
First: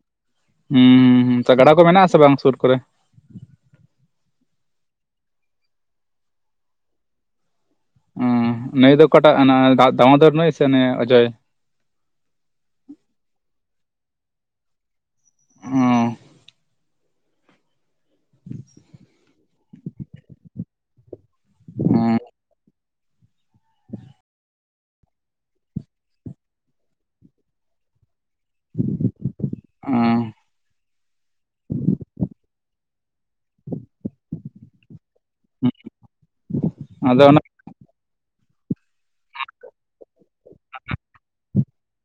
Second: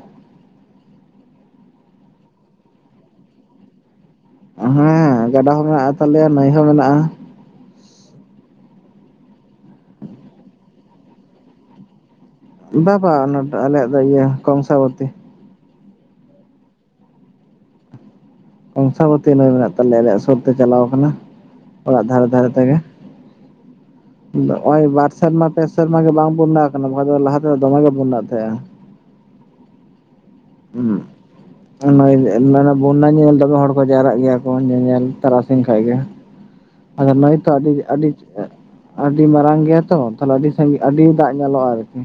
ᱦᱩᱸ ᱦᱩᱸ ᱦᱩᱸ ᱛᱟ ᱜᱟᱲᱟ ᱠᱚ ᱢᱮᱱᱟᱜ ᱟᱥᱮ ᱵᱟᱝ ᱥᱩᱨ ᱠᱚᱨᱮ ᱦᱮᱸ ᱜᱟᱰᱟ ᱦᱚᱸ ᱢᱮᱱᱟᱜ ᱛᱟᱞᱮᱭᱟ ᱱᱟᱹᱭ ᱦᱚᱸ ᱢᱮᱱᱟᱜᱼᱟ᱾ ᱩᱸ ᱱᱟᱹᱭ ᱫᱚ ᱚᱠᱟᱴᱟᱜ ᱦᱟᱱᱟ ᱫᱟᱜ ᱫᱟᱢᱚᱫᱚᱨ ᱱᱟᱹᱭ ᱥᱮ ᱱᱤᱭᱟᱹ ᱟᱹᱡᱟᱹᱭ ᱵᱟ ᱵᱟ ᱚᱱᱟ ᱫᱚ ᱟᱞᱮᱭᱟᱜ ᱫᱚ ᱤᱭᱟᱹ ᱠᱚᱝᱥᱟᱵᱚᱛᱤ ᱚᱸ ᱛᱤᱱᱟᱹᱜ ᱢᱮᱱᱟᱜ ᱛᱟᱞᱮᱭᱟ ᱟᱞᱮᱭᱟᱜ ᱥᱩᱨᱛᱮ ᱪᱟᱞᱟᱣ ᱟᱠᱟᱱᱟ ᱚᱲᱟᱜ ᱚᱸ ᱫᱷᱟᱨᱮ ᱫᱷᱟᱨᱮ ᱛᱮᱜᱮ ᱱᱚᱜ-ᱚᱭ ᱵᱟᱨ ᱥᱮᱨᱢᱟ ᱯᱮ ᱥᱮᱨᱢᱟ ᱜᱮ ᱵᱟᱝ ᱵᱚᱱᱱᱟ ᱟᱠᱟᱱᱟ ᱵᱟᱠᱷᱟᱡ ᱫᱚ ᱞᱟᱦᱟ ᱛᱮᱫᱚ ᱫᱚᱢᱮᱜᱮ ᱵᱚᱱᱱᱟᱜ ᱛᱟᱦᱮᱱᱟ ᱮᱸ ᱩᱸᱜ ᱚᱱᱟ ᱚᱱᱟ ᱵᱚᱱᱱᱟ ᱧᱮᱞ ᱫᱚᱢᱮ ᱦᱚᱲ ᱠᱚ ᱡᱟᱣᱨᱟᱜ ᱜᱮᱭᱟ ᱠᱚ ᱧᱮᱧᱮᱞ ᱛᱟᱨᱟᱥᱤᱧ ᱠᱷᱟᱡ ᱜᱮ ᱟᱫᱚ ᱱᱟᱹᱭ ᱛᱚ ᱟᱹᱰᱤᱜᱽ ᱟᱹᱰᱤᱜᱽ ᱟᱹᱰᱤ ᱢᱟᱨᱟᱝ ᱜᱮᱭᱟ ᱛᱚ ᱛᱟᱦᱞᱮ ᱟᱹᱰᱤ ᱥᱟᱺᱜᱤᱧ ᱟᱹᱰᱤ ᱫᱟᱜ ᱧᱮᱞᱚᱜᱼᱟ ᱟᱨᱠᱤ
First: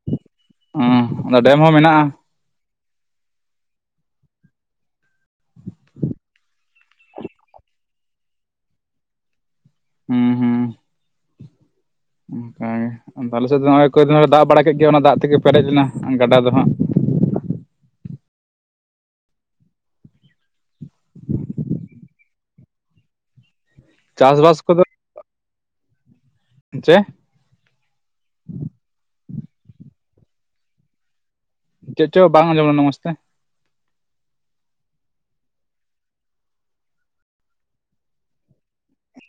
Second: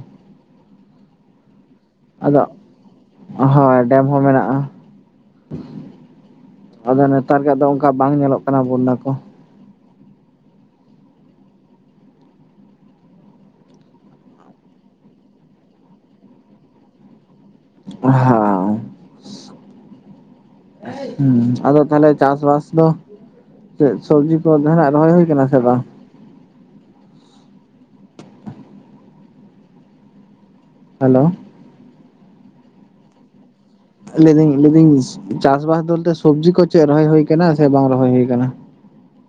ᱚᱸ ᱚᱱᱟ ᱰᱮᱢ ᱦᱚᱸ ᱢᱮᱱᱟᱜᱼᱟ ᱟᱫᱚ ᱦᱚᱭ ᱰᱮᱢ ᱦᱚᱸ ᱢᱮᱱᱟᱜᱼᱟ ᱟᱫᱚ ᱱᱮᱛᱟᱨ ᱨᱮᱭᱟᱜ ᱫᱚ ᱚᱱᱠᱟ ᱵᱟᱝ ᱧᱮᱞᱚᱜ ᱠᱟᱱᱟ ᱵᱚᱱᱱᱟ ᱠᱚ ᱦᱩᱸ ᱦᱩᱸ ᱦᱮᱸ ᱟᱠᱮ ᱥᱮᱫ ᱫᱚᱦᱟᱸᱜ ᱦᱚᱸᱜ- ᱚᱭ ᱠᱚᱭ ᱫᱟᱜ ᱵᱟᱲᱟ ᱠᱮᱫ ᱜᱮᱭᱟ ᱚᱱᱟ ᱫᱟᱜ ᱛᱮᱜᱮ ᱯᱮᱨᱮᱡ ᱞᱮᱱᱟ ᱜᱟᱰᱟ ᱫᱚ ᱦᱟᱸᱜ ᱟᱦᱟᱣ ᱟᱹᱭ ᱟᱫᱚ ᱛᱟᱦᱞᱮ ᱪᱟᱥ-ᱵᱟᱥ ᱫᱚ ᱪᱮᱫ ᱥᱚᱵᱽᱡᱤ ᱠᱚ ᱪᱟᱥᱵᱟᱥ ᱡᱟᱦᱟᱱᱟᱜ ᱨᱚᱦᱚᱭ ᱦᱩᱭ ᱠᱟᱱᱟ ᱥᱮ ᱵᱟᱝ ᱪᱮᱫ ᱦᱟᱞᱚ ᱪᱮᱫ ᱪᱚ ᱵᱟᱝ ᱟᱸᱡᱚᱢ ᱞᱮᱱᱟ ᱢᱚᱡᱽ ᱛᱮ ᱞᱟᱹᱭᱮᱫᱟᱹᱧ ᱞᱟᱹᱭᱮᱫᱟᱹᱧ ᱪᱟᱥ-ᱵᱟᱥ ᱵᱚᱞᱛᱮ ᱥᱚᱵᱽᱡᱤ ᱠᱚ ᱪᱮᱫ ᱨᱚᱦᱚᱭ ᱦᱩᱭ ᱟᱠᱟᱱᱟ ᱥᱮ ᱵᱟᱝ ᱨᱚᱦᱚᱭ ᱦᱩᱭ ᱟᱠᱟᱱᱟ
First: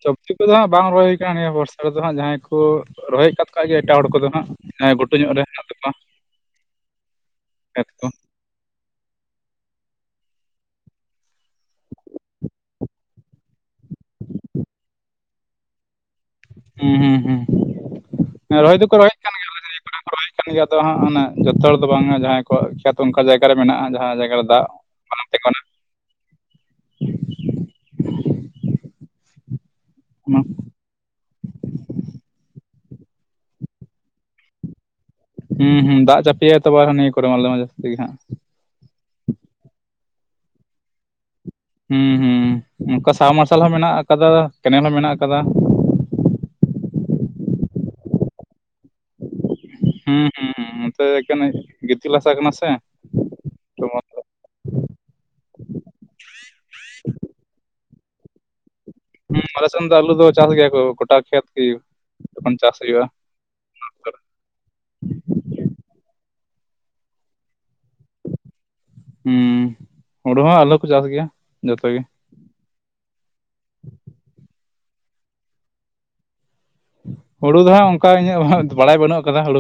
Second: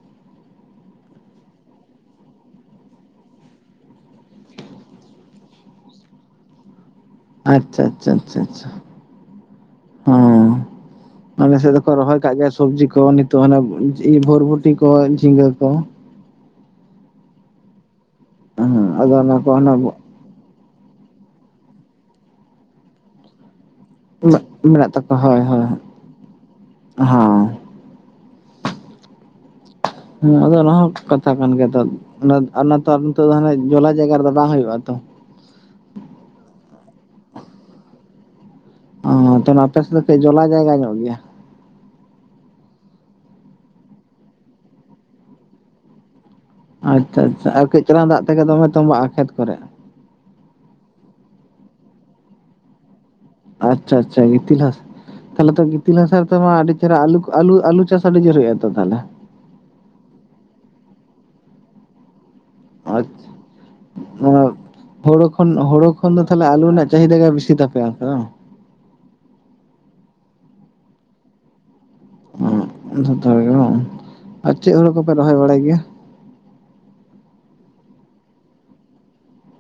ᱥᱚᱵᱽᱡᱤ ᱠᱚᱫᱚ ᱦᱟᱸᱜ ᱵᱟᱝ ᱨᱚᱦᱚᱭ ᱠᱟᱱᱟ ᱱᱤᱭᱟᱹ ᱵᱚᱨᱥᱟ ᱨᱮᱫᱚ ᱦᱟᱸᱜ ᱡᱟᱦᱟᱸᱭ ᱠᱚ ᱨᱚᱦᱚᱭᱟᱠᱟᱫ ᱜᱮᱭᱟ ᱮᱴᱟᱜ ᱦᱚᱲ ᱠᱚᱫᱚ ᱦᱟᱸᱜ ᱦᱮᱸ ᱜᱷᱩᱴᱩ ᱧᱚᱜ ᱨᱮ ᱦᱮᱱᱟᱜ ᱛᱟᱯᱟ ᱟᱪᱪᱷᱟ ᱟᱪᱷᱟ ᱪᱷᱟ ᱦᱚᱸ ᱟᱞᱮ ᱥᱮ ᱫᱚᱠᱚ ᱨᱚᱦᱚᱭ ᱠᱟᱜ ᱜᱮᱭᱟ ᱥᱚᱵᱽᱡᱤ ᱠᱚ ᱱᱤᱛᱚᱜ ᱦᱟᱱᱮ ᱵᱷᱚᱨᱵᱷᱩᱴᱤ ᱠᱚ ᱡᱷᱤᱸᱜᱟᱹ ᱠᱚ ᱦᱩᱸ ᱦᱩᱸ ᱦᱩᱸ ᱨᱚᱦᱚᱭ ᱦᱮᱸ ᱫᱚᱠᱚ ᱟᱫᱚ ᱨᱚᱦᱚᱭᱮᱫ ᱠᱟᱱ ᱚᱱᱟ ᱠᱚ ᱜᱮᱭᱟ ᱚᱱᱟ [unintelligible] ᱨᱚᱦᱚᱭ ᱠᱟᱱ ᱜᱮᱭᱟ ᱟᱫᱚ ᱦᱟᱸᱜ ᱚᱱᱮ ᱡᱚᱛᱚ ᱦᱚᱲ ᱫᱚ ᱵᱟᱝᱟ ᱡᱟᱦᱟᱸᱭ ᱠᱚᱣᱟᱜ ᱠᱷᱮᱛ ᱚᱱᱠᱟ ᱡᱟᱭᱜᱟ ᱨᱮ ᱢᱮᱱᱟᱜᱼᱟ ᱡᱟᱦ ᱢᱮᱱᱟᱜ ᱢᱮᱱᱟᱜ ᱛᱟᱠᱚᱣᱟ ᱦᱚᱭ ᱦᱚᱭ ᱦᱮᱸ ᱦᱮᱸ ᱟᱫᱚ ᱚᱱᱟ ᱦᱚᱸ ᱠᱟᱛᱷᱟ ᱠᱟᱱ ᱜᱮᱭᱟ ᱛᱚ ᱟᱨ ᱚᱱᱟ ᱛᱟᱨ ᱱᱤᱛ ᱫᱚ ᱦᱟᱱᱮ ᱡᱚᱞᱟ ᱡᱟᱭᱜᱟ ᱨᱮᱫᱚ ᱵᱟᱝ ᱦᱩᱭᱩᱜ-ᱟ ᱛᱚ ᱦᱩᱸ ᱦᱩᱸ ᱫᱟᱜ ᱪᱟᱯᱮᱭᱟ ᱛᱚᱵᱮ ᱟᱨ ᱦᱚᱸ ᱱᱤᱭᱟᱹ ᱠᱚᱨᱮ ᱟᱞᱮ ᱢᱟ ᱡᱟᱹᱥᱛᱤᱢ ᱜᱤ ᱦᱟᱸᱜ ᱚ ᱛᱚ ᱱᱟᱛᱮ ᱥᱮᱫ ᱪᱮᱫ ᱡᱚᱞᱟ ᱡᱟᱭᱜᱟ ᱧᱚᱜ ᱜᱮᱭᱟ ᱦᱮᱸ ᱦᱩᱸ ᱚᱱᱠᱟ ᱥᱟᱵ ᱢᱟᱨᱥᱟᱞ ᱦᱚᱸ ᱢᱮᱱᱟᱜ ᱟᱠᱟᱫᱟ ᱠᱮᱱᱮᱞ ᱦᱚᱸ ᱢᱮᱱᱟᱜ ᱟᱠᱟᱫᱟ ᱟᱪᱪᱷᱟ ᱟᱪᱪᱷᱟ ᱟᱨ ᱠᱟᱹᱡ ᱪᱮᱞᱟᱝ ᱫᱟᱜ ᱛᱮᱜᱮ ᱫᱚᱢᱮ ᱛᱚᱢᱵᱟᱜᱼᱟ ᱠᱷᱮᱛ ᱠᱚᱨᱮ ᱦᱩᱸ ᱦᱩᱸ ᱦᱩᱸ ᱱᱚᱛᱮ ᱫᱚ ᱮᱠᱮᱱ ᱜᱤᱛᱤᱞ ᱦᱟᱥᱟ ᱠᱟᱱᱟ ᱥᱮ ᱛᱚ ᱟᱪᱪᱷᱟ ᱟᱪᱪᱷᱟ ᱜᱤᱛᱤᱞ ᱦᱟᱥ ᱛᱟᱦᱚᱞᱮ ᱛᱚ ᱜᱤᱛᱤᱞ ᱦᱟᱥᱟ ᱨᱮᱛᱚ ᱢᱟ ᱟᱹᱰᱤ ᱪᱮᱦᱨᱟ ᱟᱞᱩ ᱟᱞᱩ ᱪᱟᱥ ᱟᱹᱰᱤ ᱡᱚᱨ ᱦᱩᱭᱩᱜᱼᱟ ᱛᱚ ᱛᱟᱦᱞᱮ ᱦᱮᱸ ᱟᱞᱮ ᱥᱮᱱ ᱫᱚ ᱟᱹᱞᱩ ᱫᱚ ᱪᱟᱥ ᱜᱮᱭᱟ ᱠᱚ ᱜᱚᱴᱟ ᱠᱷᱮᱛ ᱜᱤ ᱟᱪᱷᱟ ᱚᱱᱟ ᱦᱳᱲᱳ ᱠᱷᱚᱱ ᱦᱳᱲᱳ ᱠᱷᱚᱱ ᱫᱚ ᱛᱟᱦᱞᱮ ᱟᱹᱞᱩ ᱨᱮᱱᱟᱜ ᱪᱟᱦᱤᱫᱟ ᱵᱮᱥᱤ ᱛᱟᱯᱮᱭᱟ ᱵᱟᱝ ᱦᱩᱸ ᱦᱩᱲᱩ ᱦᱚᱸ ᱟᱞᱩ ᱠᱚ ᱪᱟᱥ ᱜᱮᱭᱟ ᱡᱚᱛᱚ ᱜᱮ ᱡᱚᱛᱚ ᱦᱚᱲ ᱜᱮ ᱵᱟᱝ ᱟᱨ ᱪᱮᱫ ᱦᱚᱲ ᱠᱚᱯᱮ ᱨᱚᱦᱚᱭ ᱵᱟᱲᱟᱭ ᱜᱮᱭᱟ ᱦᱩᱲᱩ ᱫᱚ ᱦᱟᱸᱜ ᱚᱱᱠᱟ ᱤᱧᱟᱹᱜ ᱵᱟᱲᱟᱭ ᱵᱟᱹᱱᱩᱜ ᱟᱠᱟ ᱠᱟᱫᱟ ᱦᱩᱲᱩ ᱠᱚ